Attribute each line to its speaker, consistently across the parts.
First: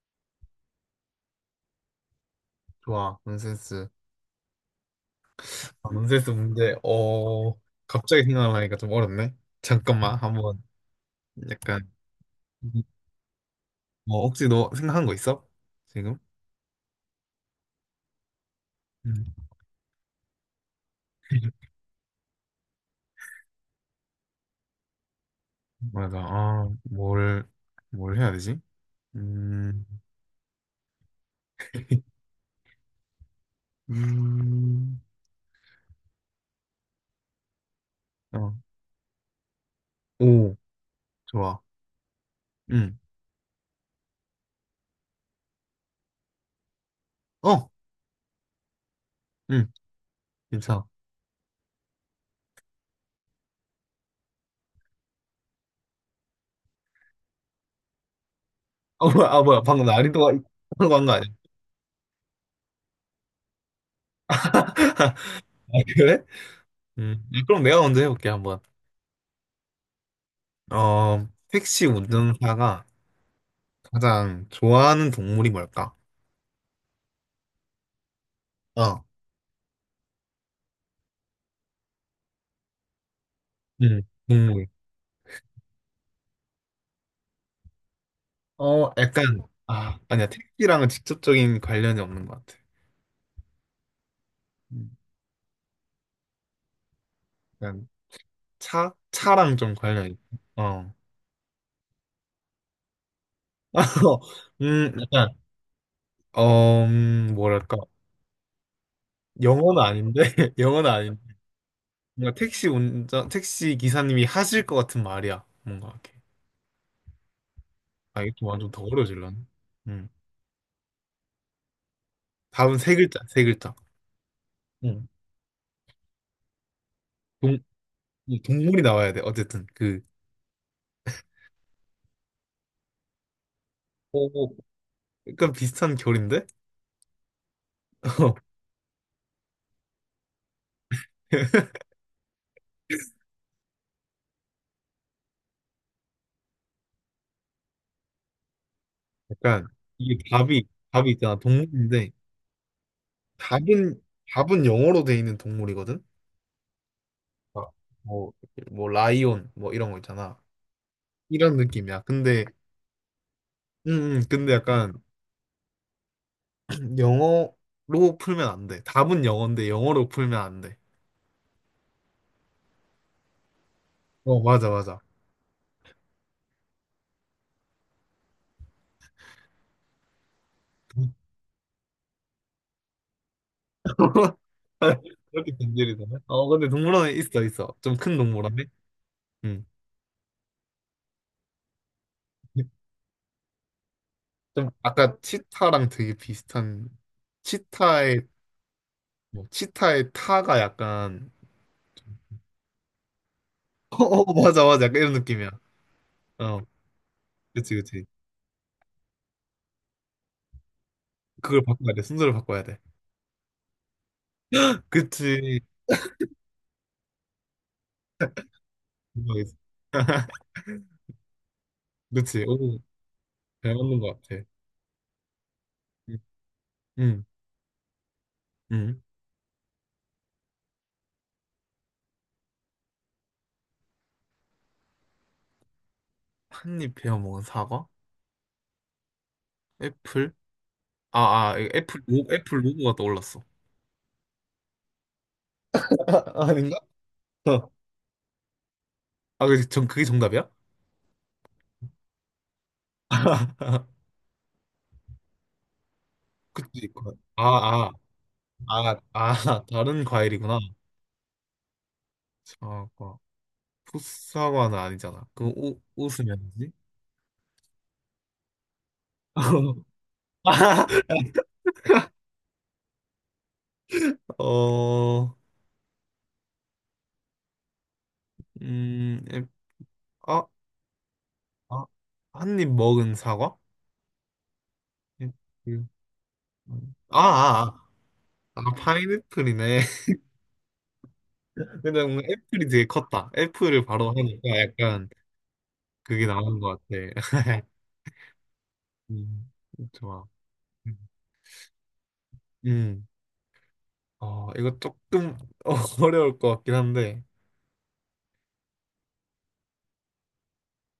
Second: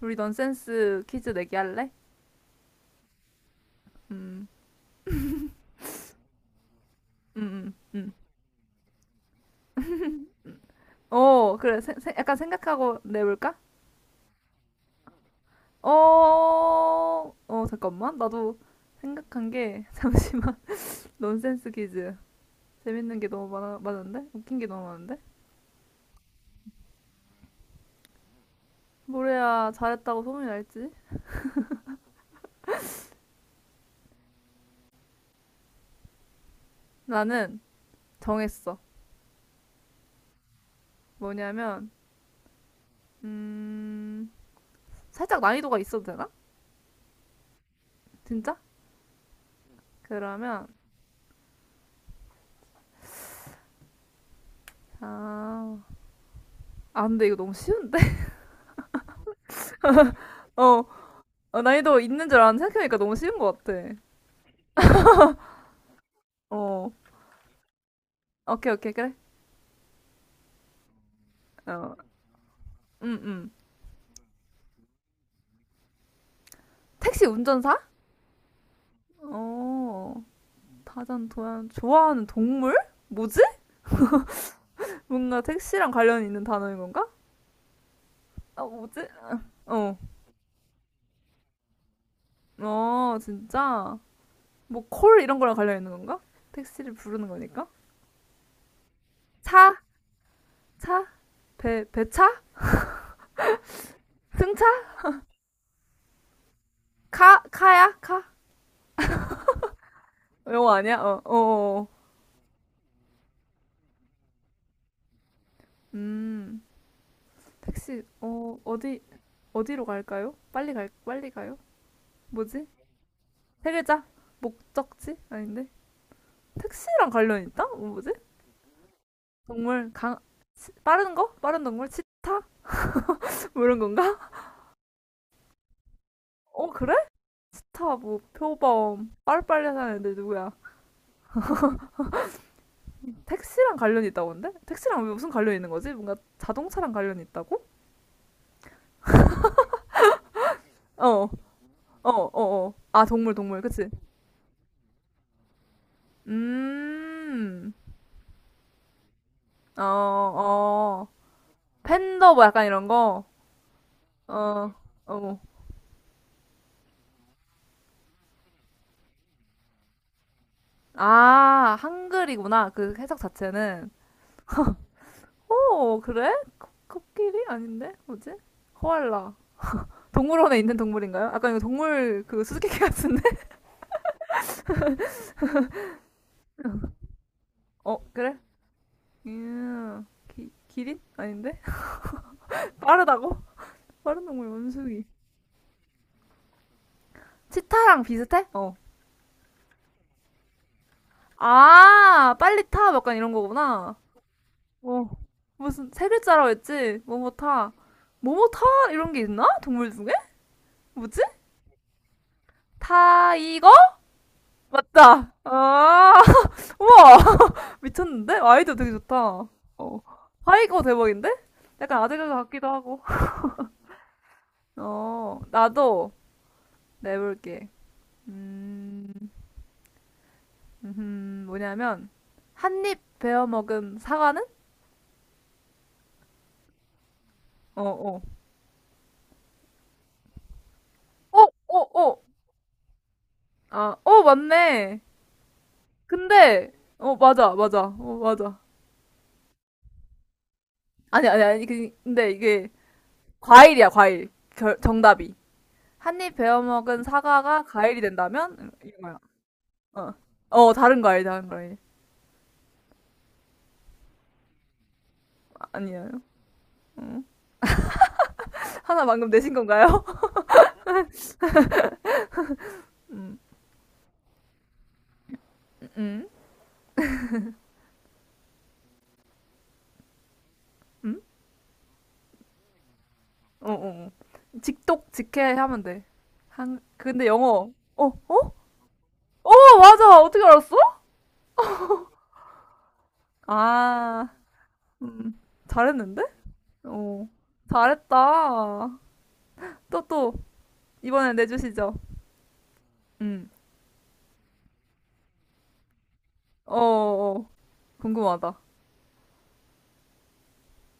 Speaker 1: 우리 넌센스 퀴즈 내기 할래?
Speaker 2: 좋아, 논센스.
Speaker 1: 음,
Speaker 2: 논센스 문제,
Speaker 1: 음, 음, 음.
Speaker 2: 갑자기 생각나니까 좀 어렵네. 잠깐만, 한번,
Speaker 1: 어, 그래.
Speaker 2: 약간,
Speaker 1: 약간 생각하고 내볼까?
Speaker 2: 뭐, 혹시 너 생각한 거 있어? 지금?
Speaker 1: 어, 어, 잠깐만. 나도
Speaker 2: 음.
Speaker 1: 생각한 게, 잠시만. 넌센스 퀴즈. 재밌는 게 너무 많아, 많은데? 웃긴 게 너무 많은데?
Speaker 2: 맞아, 뭘 해야 되지?
Speaker 1: 뭘 해야
Speaker 2: 음,
Speaker 1: 잘했다고 소문이 날지?
Speaker 2: 음,
Speaker 1: 나는
Speaker 2: 어,
Speaker 1: 정했어.
Speaker 2: 오, 좋아.
Speaker 1: 뭐냐면,
Speaker 2: 음,
Speaker 1: 음, 살짝 난이도가 있어도 되나?
Speaker 2: 어,
Speaker 1: 진짜?
Speaker 2: 음,
Speaker 1: 그러면,
Speaker 2: 괜찮아.
Speaker 1: 아, 근데 이거 너무 쉬운데?
Speaker 2: 아, 뭐야, 아, 뭐야, 방금 난이도가,
Speaker 1: 어,
Speaker 2: 방금 한거 아니야?
Speaker 1: 어, 난이도 있는 줄 알았는데 생각해보니까 너무 쉬운 것 같아.
Speaker 2: 아, 그래?
Speaker 1: 어,
Speaker 2: 아, 그럼 내가 먼저 해볼게, 한번.
Speaker 1: 오케이, 오케이, 그래.
Speaker 2: 택시
Speaker 1: 어,
Speaker 2: 운전사가
Speaker 1: 음, 음.
Speaker 2: 가장 좋아하는 동물이 뭘까?
Speaker 1: 택시 운전사?
Speaker 2: 어,
Speaker 1: 어, 다전 도연 좋아하는 동물? 뭐지?
Speaker 2: 응, 동물.
Speaker 1: 뭔가 택시랑 관련 있는 단어인 건가? 아, 뭐지?
Speaker 2: 약간,
Speaker 1: 어,
Speaker 2: 아, 아니야, 택시랑은 직접적인 관련이 없는 것 같아.
Speaker 1: 어, 진짜. 뭐
Speaker 2: 음,
Speaker 1: 콜 이런 거랑 관련 있는 건가? 택시를 부르는 거니까.
Speaker 2: 약간 차? 차랑
Speaker 1: 차,
Speaker 2: 좀 관련이 있어. 어.
Speaker 1: 차, 배, 배차, 승차,
Speaker 2: 약간,
Speaker 1: 카,
Speaker 2: 뭐랄까.
Speaker 1: 카야, 카.
Speaker 2: 영어는 아닌데,
Speaker 1: 영어
Speaker 2: 영어는
Speaker 1: 아니야? 어,
Speaker 2: 아닌데.
Speaker 1: 어, 어.
Speaker 2: 뭔가 택시 기사님이 하실 것 같은 말이야. 뭔가 이렇게.
Speaker 1: 음. 택시,
Speaker 2: 아, 이게 또 완전 더 어려워질라네.
Speaker 1: 어디로
Speaker 2: 음.
Speaker 1: 갈까요? 빨리 가요? 뭐지?
Speaker 2: 답은 세 글자, 세
Speaker 1: 세
Speaker 2: 글자.
Speaker 1: 글자?
Speaker 2: 음.
Speaker 1: 목적지? 아닌데? 택시랑 관련
Speaker 2: 동,
Speaker 1: 있다? 어, 뭐지?
Speaker 2: 동물이 나와야 돼. 어쨌든,
Speaker 1: 동물,
Speaker 2: 그,
Speaker 1: 강, 빠른 거? 빠른 동물? 치타? 뭐 이런 건가?
Speaker 2: 어, 어. 약간 비슷한 결인데?
Speaker 1: 어, 그래? 치타, 뭐, 표범, 빠르빨리 하는 애들 누구야? 택시랑 관련이 있다고 근데? 택시랑 왜 무슨 관련이 있는 거지? 뭔가 자동차랑 관련이 있다고?
Speaker 2: 약간 이게 답이
Speaker 1: 어,
Speaker 2: 답이 있잖아
Speaker 1: 어,
Speaker 2: 동물인데
Speaker 1: 어, 어. 아, 동물, 동물, 그치?
Speaker 2: 답은 답은 영어로 돼 있는 동물이거든. 아,
Speaker 1: 음,
Speaker 2: 뭐, 뭐 라이온 뭐
Speaker 1: 어,
Speaker 2: 이런 거 있잖아.
Speaker 1: 어.
Speaker 2: 이런 느낌이야.
Speaker 1: 팬더 뭐 약간 이런 거?
Speaker 2: 음, 근데
Speaker 1: 어,
Speaker 2: 약간
Speaker 1: 어.
Speaker 2: 영어로 풀면 안 돼. 답은 영어인데 영어로 풀면 안 돼.
Speaker 1: 아, 한글이구나. 그 해석 자체는.
Speaker 2: 어, 맞아, 맞아.
Speaker 1: 오, 그래? 코끼리? 아닌데? 뭐지? 코알라. 동물원에 있는 동물인가요? 아까 이거 동물 그 수수께끼 같은데?
Speaker 2: 이렇게 변질이 되네. 어, 근데 동물원에 있어, 있어. 좀
Speaker 1: 어,
Speaker 2: 큰
Speaker 1: 그래?
Speaker 2: 동물원에. 음.
Speaker 1: 기린? 아닌데? 빠르다고? 빠른 동물
Speaker 2: 좀
Speaker 1: 원숭이.
Speaker 2: 아까 치타랑 되게 비슷한
Speaker 1: 치타랑
Speaker 2: 치타의
Speaker 1: 비슷해? 어.
Speaker 2: 치타의 타가 약간
Speaker 1: 아, 빨리 타. 뭐 약간 이런 거구나.
Speaker 2: 어, 어, 맞아, 맞아, 약간
Speaker 1: 어.
Speaker 2: 이런 느낌이야.
Speaker 1: 무슨 세 글자라고
Speaker 2: 어,
Speaker 1: 했지? 뭐뭐 타.
Speaker 2: 그치, 그치.
Speaker 1: 뭐뭐 타? 이런 게 있나? 동물 중에? 뭐지?
Speaker 2: 그걸 바꿔야 돼. 순서를 바꿔야 돼.
Speaker 1: 타이거? 맞다.
Speaker 2: 그치.
Speaker 1: 아, 우와. 미쳤는데? 아이디어 되게 좋다.
Speaker 2: 그거겠지.
Speaker 1: 어. 하이거 대박인데? 약간 아재가
Speaker 2: 그치.
Speaker 1: 같기도
Speaker 2: 오,
Speaker 1: 하고.
Speaker 2: 잘 맞는 것 같아.
Speaker 1: 어, 나도
Speaker 2: 응, 응.
Speaker 1: 내볼게.
Speaker 2: 응.
Speaker 1: 음, 뭐냐면, 한입 베어 먹은 사과는?
Speaker 2: 한입 베어 먹은
Speaker 1: 어,
Speaker 2: 사과?
Speaker 1: 어.
Speaker 2: 애플?
Speaker 1: 어,
Speaker 2: 이거
Speaker 1: 어, 어.
Speaker 2: 애플 로고가 떠올랐어.
Speaker 1: 아, 어, 맞네.
Speaker 2: 아,
Speaker 1: 근데,
Speaker 2: 아닌가?
Speaker 1: 어, 맞아,
Speaker 2: 어.
Speaker 1: 맞아. 어, 맞아.
Speaker 2: 아, 전 그게 정답이야?
Speaker 1: 아니, 아니, 아니. 근데 이게 과일이야, 과일. 정답이. 한입 베어
Speaker 2: 그치.
Speaker 1: 먹은
Speaker 2: 아,
Speaker 1: 사과가
Speaker 2: 아,
Speaker 1: 과일이 된다면? 이거야.
Speaker 2: 다른
Speaker 1: 어.
Speaker 2: 과일이구나.
Speaker 1: 어, 다른 거 아니, 다른 거 아니.
Speaker 2: 사과. 풋사과는 아니잖아. 그거
Speaker 1: 아,
Speaker 2: 오,
Speaker 1: 아니에요.
Speaker 2: 웃으면지?
Speaker 1: 음. 하나 방금 내신 건가요?
Speaker 2: 어,
Speaker 1: 음.
Speaker 2: 음, 앱, 아,
Speaker 1: 음?
Speaker 2: 아, 한 입 먹은 사과?
Speaker 1: 어, 어. 어. 직독, 직해 하면
Speaker 2: 애플.
Speaker 1: 돼.
Speaker 2: 아,
Speaker 1: 근데 영어.
Speaker 2: 아,
Speaker 1: 어, 어?
Speaker 2: 아,
Speaker 1: 어,
Speaker 2: 파인애플이네.
Speaker 1: 맞아. 어떻게 알았어?
Speaker 2: 근데 뭔가 애플이 되게 컸다. 애플을 바로
Speaker 1: 아,
Speaker 2: 하니까 약간
Speaker 1: 음. 잘했는데?
Speaker 2: 그게 나온 것 같아.
Speaker 1: 어. 잘했다.
Speaker 2: 음,
Speaker 1: 또,
Speaker 2: 좋아.
Speaker 1: 또. 이번에 내주시죠.
Speaker 2: 음,
Speaker 1: 음.
Speaker 2: 이거 조금 어려울 것
Speaker 1: 어,
Speaker 2: 같긴 한데,
Speaker 1: 어. 어. 궁금하다.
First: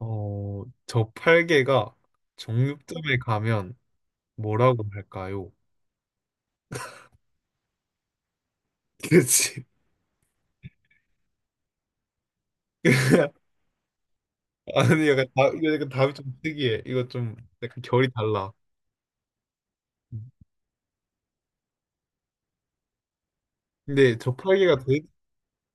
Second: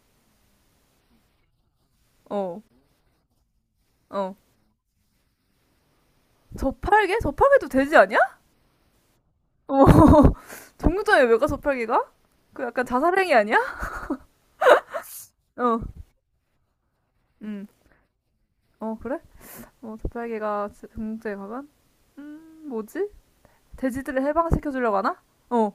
Speaker 2: 저팔계가
Speaker 1: 어,
Speaker 2: 정육점에 가면
Speaker 1: 어.
Speaker 2: 뭐라고 할까요?
Speaker 1: 저팔계? 저팔계도 돼지 아니야?
Speaker 2: 그치.
Speaker 1: 어. 정육점에 왜 가, 저팔계가? 그 약간 자살행위 아니야?
Speaker 2: 아니, 약간 다 이거
Speaker 1: 어,
Speaker 2: 약간 답이 좀 특이해. 이거 좀
Speaker 1: 음.
Speaker 2: 약간 결이 달라.
Speaker 1: 어, 그래? 어, 접팔개가정 중국제에 가면? 뭐지?
Speaker 2: 근데
Speaker 1: 돼지들을
Speaker 2: 저팔계가
Speaker 1: 해방시켜주려고
Speaker 2: 돼,
Speaker 1: 하나? 어,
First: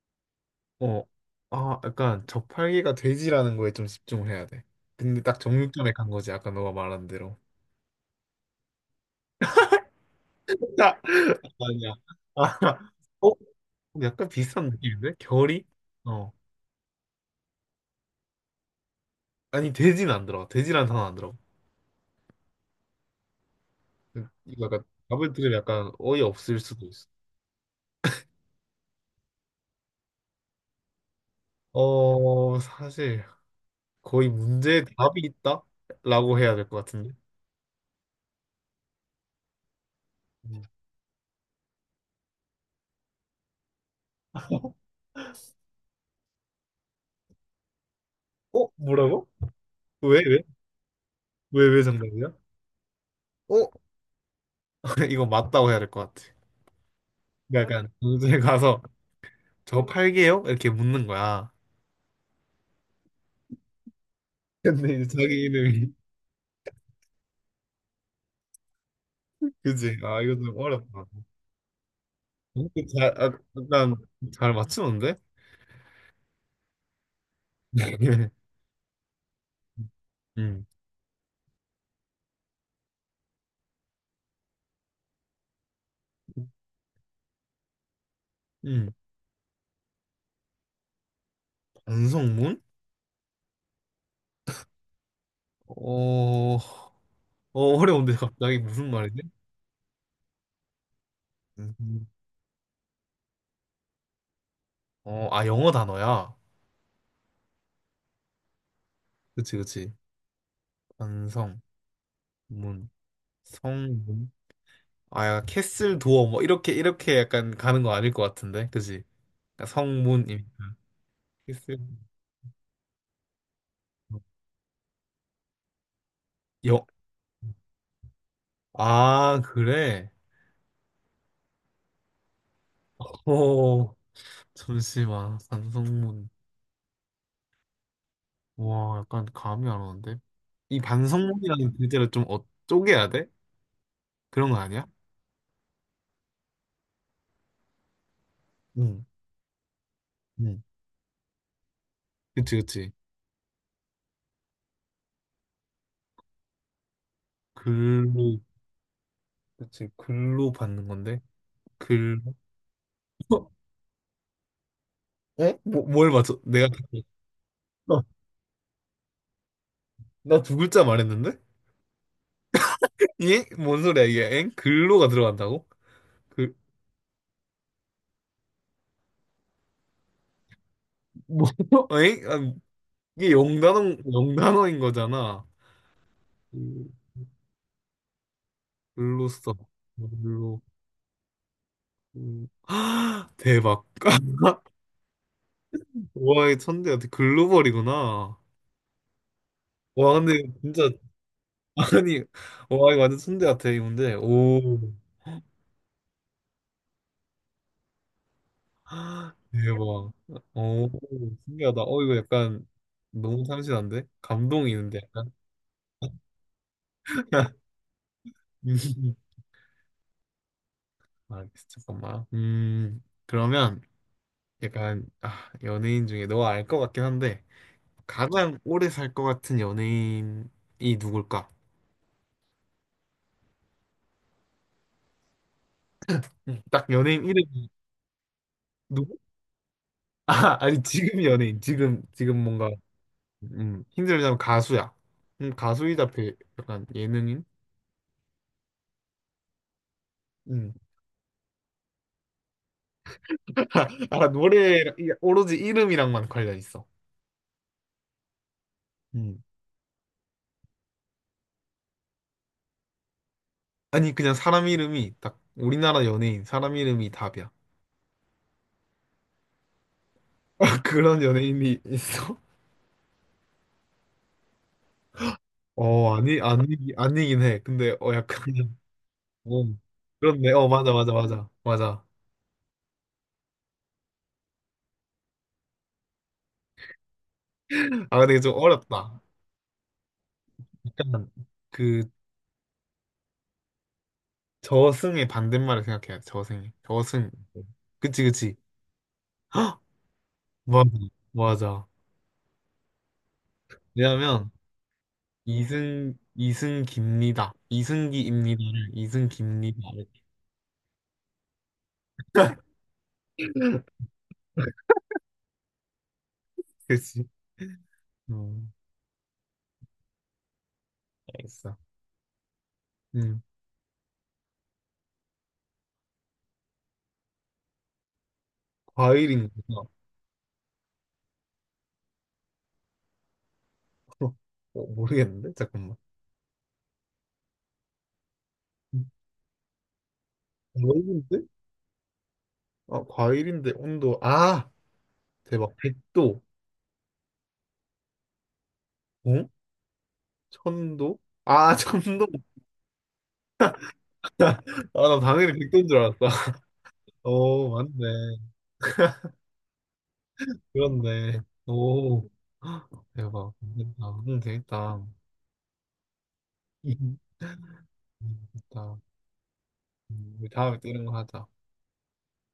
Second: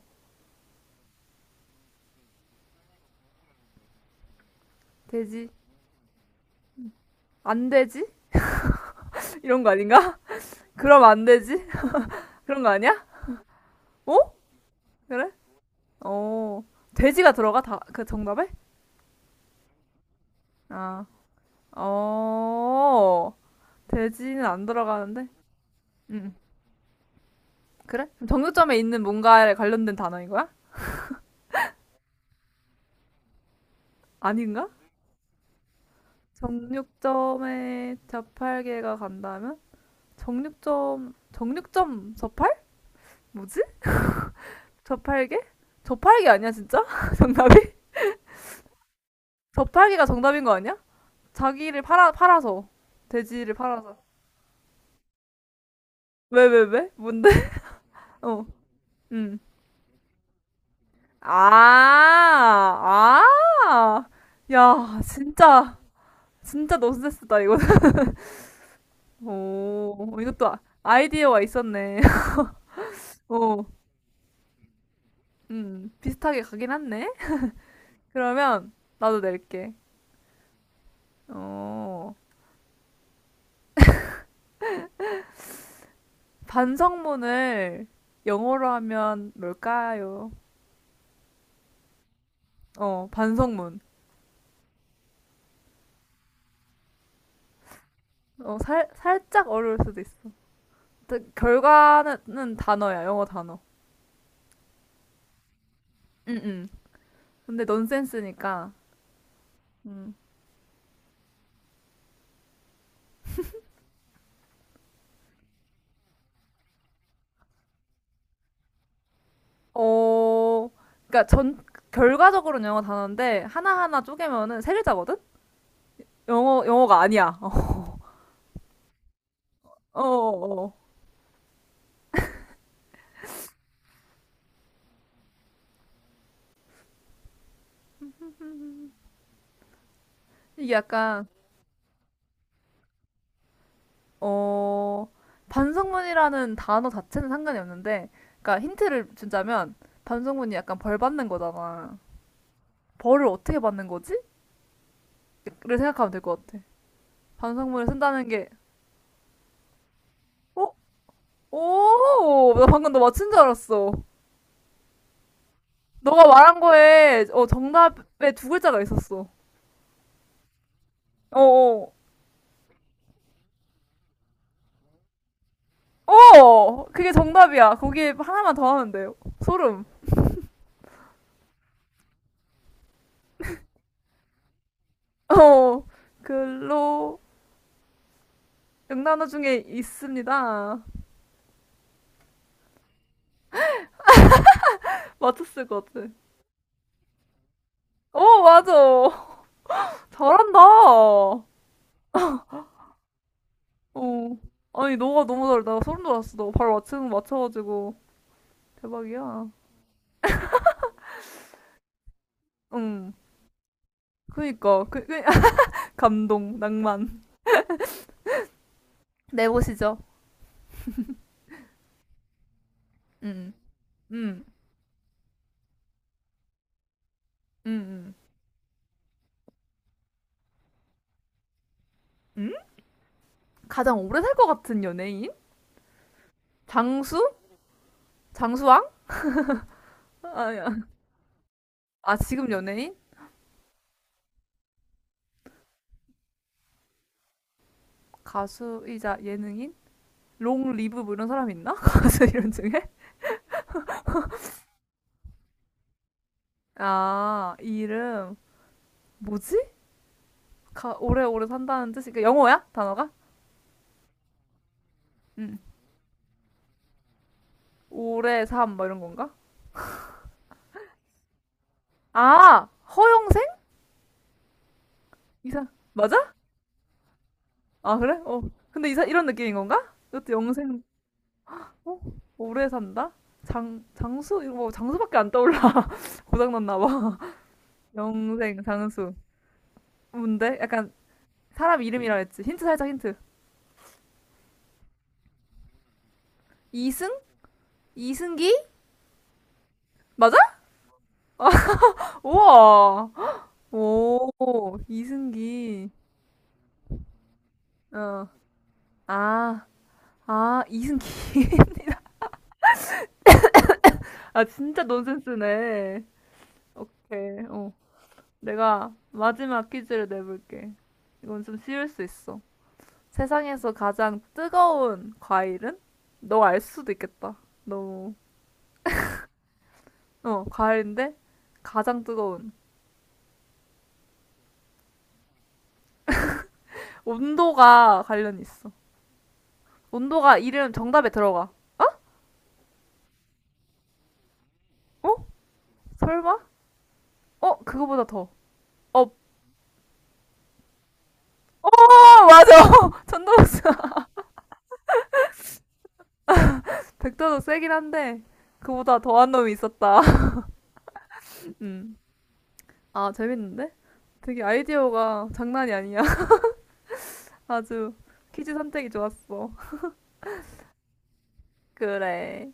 Speaker 2: 어, 아, 약간 저팔계가 돼지라는 거에 좀 집중을 해야 돼. 근데 딱
Speaker 1: 돼지.
Speaker 2: 정육점에 간 거지. 아까 너가 말한 대로.
Speaker 1: 안돼지 이런 거 아닌가?
Speaker 2: 아,
Speaker 1: 그럼 안돼지
Speaker 2: 아니야. 아,
Speaker 1: 그런 거 아니야?
Speaker 2: 어,
Speaker 1: 어?
Speaker 2: 약간 비슷한 느낌인데?
Speaker 1: 그래?
Speaker 2: 결이? 어,
Speaker 1: 어, 돼지가 들어가? 다, 그 정답에?
Speaker 2: 아니, 돼지는 안 들어. 돼지라는
Speaker 1: 아,
Speaker 2: 단어 안 들어.
Speaker 1: 어, 돼지는
Speaker 2: 이거
Speaker 1: 안
Speaker 2: 약간
Speaker 1: 들어가는데?
Speaker 2: 답을 들으면 약간 어이
Speaker 1: 음,
Speaker 2: 없을 수도 있어.
Speaker 1: 그래? 그럼 정육점에 있는 뭔가에 관련된 단어인 거야?
Speaker 2: 어, 사실 거의
Speaker 1: 아닌가?
Speaker 2: 문제에 답이 있다라고 해야 될 것 같은데.
Speaker 1: 정육점에 자팔개가 간다면?
Speaker 2: 음.
Speaker 1: 정육점, 정육점 저팔? 뭐지? 저팔계? 저팔계 아니야 진짜? 정답이?
Speaker 2: 어, 뭐라고?
Speaker 1: 저팔계가
Speaker 2: 왜, 왜?
Speaker 1: 정답인 거 아니야?
Speaker 2: 왜,
Speaker 1: 자기를
Speaker 2: 왜 정답이야?
Speaker 1: 팔아서 돼지를
Speaker 2: 어?
Speaker 1: 팔아서
Speaker 2: 이거 맞다고 해야 될 것 같아.
Speaker 1: 왜 왜 왜? 뭔데?
Speaker 2: 그러니까 약간 동생에
Speaker 1: 어,
Speaker 2: 가서
Speaker 1: 음.
Speaker 2: 저거 팔게요? 이렇게 묻는 거야.
Speaker 1: 아, 아,
Speaker 2: 근데
Speaker 1: 야,
Speaker 2: 이제 자기
Speaker 1: 진짜
Speaker 2: 이름이
Speaker 1: 진짜 논센스다 이거. 는
Speaker 2: 그지?
Speaker 1: 오,
Speaker 2: 아, 이거
Speaker 1: 이것도
Speaker 2: 좀 어렵다. 어?
Speaker 1: 아이디어가 있었네.
Speaker 2: 잘, 아,
Speaker 1: 오.
Speaker 2: 약간 잘 맞추는데?
Speaker 1: 비슷하게 가긴 했네. 그러면 나도 낼게.
Speaker 2: 음,
Speaker 1: 어, 반성문을 영어로
Speaker 2: 음.
Speaker 1: 하면 뭘까요?
Speaker 2: 반성문?
Speaker 1: 어, 반성문.
Speaker 2: 어, 어려운데
Speaker 1: 어,
Speaker 2: 갑자기 무슨 말이지?
Speaker 1: 살짝 어려울 수도 있어. 근데
Speaker 2: 음. 음.
Speaker 1: 결과는 단어야, 영어 단어.
Speaker 2: 어, 아, 영어 단어야.
Speaker 1: 응, 응. 근데 넌센스니까.
Speaker 2: 그치, 그치.
Speaker 1: 음.
Speaker 2: 반성문, 성문. 아, 약간 캐슬 도어 뭐 이렇게 이렇게 약간 가는 거 아닐 것 같은데, 그지? 그러니까
Speaker 1: 어,
Speaker 2: 성문이니까
Speaker 1: 그러니까 전,
Speaker 2: 캐슬.
Speaker 1: 결과적으로는 영어 단어인데, 하나하나 쪼개면은 세 글자거든?
Speaker 2: 여,
Speaker 1: 영어가 아니야.
Speaker 2: 아,
Speaker 1: 어,
Speaker 2: 그래?
Speaker 1: 어, 어.
Speaker 2: 오, 잠시만. 반성문. 와, 약간 감이 안 오는데?
Speaker 1: 이게
Speaker 2: 이
Speaker 1: 약간,
Speaker 2: 반성문이라는 글자를 좀 쪼개야 돼? 그런 거 아니야?
Speaker 1: 어, 반성문이라는 단어 자체는 상관이 없는데, 그러니까
Speaker 2: 응,
Speaker 1: 힌트를 준다면, 반성문이
Speaker 2: 응.
Speaker 1: 약간 벌 받는 거잖아.
Speaker 2: 그치, 그치.
Speaker 1: 벌을 어떻게 받는 거지? 를 생각하면 될 것 같아. 반성문을 쓴다는
Speaker 2: 글로,
Speaker 1: 게
Speaker 2: 그치. 글로
Speaker 1: 어?
Speaker 2: 받는 건데? 글,
Speaker 1: 오! 나 방금 너 맞힌 줄
Speaker 2: 어?
Speaker 1: 알았어.
Speaker 2: 에? 뭘
Speaker 1: 너가
Speaker 2: 맞춰?
Speaker 1: 말한
Speaker 2: 내가,
Speaker 1: 거에
Speaker 2: 어,
Speaker 1: 정답에 두 글자가 있었어.
Speaker 2: 나두 글자 말했는데?
Speaker 1: 어어.
Speaker 2: 예? 뭔 소리야, 이게? 엥? 글로가 들어간다고?
Speaker 1: 어!
Speaker 2: 그,
Speaker 1: 어! 그게 정답이야. 거기에 하나만 더 하면 돼요. 소름.
Speaker 2: 뭐, 에이? 아, 이게 영단어인 거잖아.
Speaker 1: 어.
Speaker 2: 음,
Speaker 1: 글로 영단어
Speaker 2: 글로써.
Speaker 1: 중에
Speaker 2: 글로.
Speaker 1: 있습니다.
Speaker 2: 음. 대박.
Speaker 1: 맞췄을 것 같아.
Speaker 2: 와, 이 천재 같아. 글로벌이구나.
Speaker 1: 어, 맞아.
Speaker 2: 와, 근데
Speaker 1: 잘한다.
Speaker 2: 진짜,
Speaker 1: 어.
Speaker 2: 아니, 와, 이거 완전 천재 같아, 이 문제. 오.
Speaker 1: 아니, 너가 너무 잘해. 나 소름 돋았어. 너 바로 맞추는 거 맞춰가지고. 대박이야.
Speaker 2: 대박. 오, 신기하다. 이거 약간
Speaker 1: 응.
Speaker 2: 너무 참신한데? 감동이
Speaker 1: 그니까.
Speaker 2: 있는데, 약간?
Speaker 1: 감동, 낭만. 내보시죠.
Speaker 2: 아, 잠깐만.
Speaker 1: 음,
Speaker 2: 그러면.
Speaker 1: 음,
Speaker 2: 약간 연예인 중에 너 알 것 같긴 한데
Speaker 1: 음, 음,
Speaker 2: 가장 오래 살 것 같은 연예인이 누굴까?
Speaker 1: 음? 가장 오래 살 것 같은 연예인?
Speaker 2: 응. 딱 연예인
Speaker 1: 장수?
Speaker 2: 이름.
Speaker 1: 장수왕?
Speaker 2: 누구?
Speaker 1: 아,
Speaker 2: 아,
Speaker 1: 아니야.
Speaker 2: 아니, 지금 연예인 지금
Speaker 1: 아,
Speaker 2: 지금
Speaker 1: 지금
Speaker 2: 뭔가
Speaker 1: 연예인?
Speaker 2: 힘들자면 가수야. 가수이다, 약간 예능인?
Speaker 1: 가수이자 예능인? 롱
Speaker 2: 음.
Speaker 1: 리브 뭐 이런 사람 있나? 가수 이름 중에?
Speaker 2: 아, 노래 오로지 이름이랑만 관련 있어.
Speaker 1: 아, 이름
Speaker 2: 음.
Speaker 1: 뭐지? 오래오래 산다는 뜻이 그니까 영어야? 단어가?
Speaker 2: 아니, 그냥 사람 이름이 딱
Speaker 1: 응.
Speaker 2: 우리나라 연예인 사람 이름이 답이야.
Speaker 1: 오래 삶 뭐 이런 건가?
Speaker 2: 그런 연예인이 있어?
Speaker 1: 아, 허영생? 이사
Speaker 2: 어,
Speaker 1: 맞아?
Speaker 2: 아니, 아니. 아니긴 해. 근데
Speaker 1: 아, 그래? 어.
Speaker 2: 약간
Speaker 1: 근데 이사 이런 느낌인
Speaker 2: 오,
Speaker 1: 건가? 이것도
Speaker 2: 그렇네. 어,
Speaker 1: 영생
Speaker 2: 맞아, 맞아, 맞아.
Speaker 1: 어?
Speaker 2: 맞아.
Speaker 1: 오래 산다? 장수? 이거 뭐 장수밖에 안 떠올라. 고장났나 봐.
Speaker 2: 아, 근데 이게 좀
Speaker 1: 영생, 장수.
Speaker 2: 어렵다.
Speaker 1: 뭔데? 약간
Speaker 2: 약간,
Speaker 1: 사람
Speaker 2: 그,
Speaker 1: 이름이라 했지. 힌트 살짝 힌트.
Speaker 2: 저승의 반대말을 생각해야 돼, 저승이.
Speaker 1: 이승?
Speaker 2: 저승. 그치,
Speaker 1: 이승기?
Speaker 2: 그치. 헉!
Speaker 1: 맞아?
Speaker 2: 맞아, 맞아.
Speaker 1: 우와. 오,
Speaker 2: 왜냐면,
Speaker 1: 이승기.
Speaker 2: 이승기입니다.
Speaker 1: 어.
Speaker 2: 이승기입니다를,
Speaker 1: 아,
Speaker 2: 이승기입니다. 이렇게.
Speaker 1: 이승기. 아, 진짜 논센스네.
Speaker 2: 그치.
Speaker 1: 오케이. 어.
Speaker 2: 음,
Speaker 1: 내가 마지막 퀴즈를 내볼게. 이건 좀
Speaker 2: 알겠어.
Speaker 1: 쉬울 수 있어.
Speaker 2: 음,
Speaker 1: 세상에서 가장 뜨거운 과일은? 너 알 수도 있겠다. 너무.
Speaker 2: 과일인가?
Speaker 1: 어, 과일인데 가장 뜨거운.
Speaker 2: 어, 모르겠는데? 잠깐만.
Speaker 1: 온도가 관련이 있어.
Speaker 2: 음,
Speaker 1: 온도가 이름 정답에
Speaker 2: 과일인데?
Speaker 1: 들어가.
Speaker 2: 아, 과일인데, 온도. 아!
Speaker 1: 어?
Speaker 2: 대박.
Speaker 1: 설마?
Speaker 2: 100도.
Speaker 1: 어, 그거보다 더. 어, 어,
Speaker 2: 어? 천도? 아, 천도.
Speaker 1: 맞아. 전동사.
Speaker 2: 아, 나 당연히 백도인 줄 알았다.
Speaker 1: 백도도
Speaker 2: 오,
Speaker 1: 세긴 한데
Speaker 2: 맞네.
Speaker 1: 그보다 더한 놈이 있었다.
Speaker 2: 그렇네.
Speaker 1: 음.
Speaker 2: 오,
Speaker 1: 아,
Speaker 2: 대박.
Speaker 1: 재밌는데?
Speaker 2: 괜찮다. 응,
Speaker 1: 되게
Speaker 2: 되겠다.
Speaker 1: 아이디어가 장난이 아니야.
Speaker 2: 응,
Speaker 1: 아주 퀴즈 선택이
Speaker 2: 되겠다.
Speaker 1: 좋았어.
Speaker 2: 우리 다음에 또 이런 거 하자.
Speaker 1: 그래.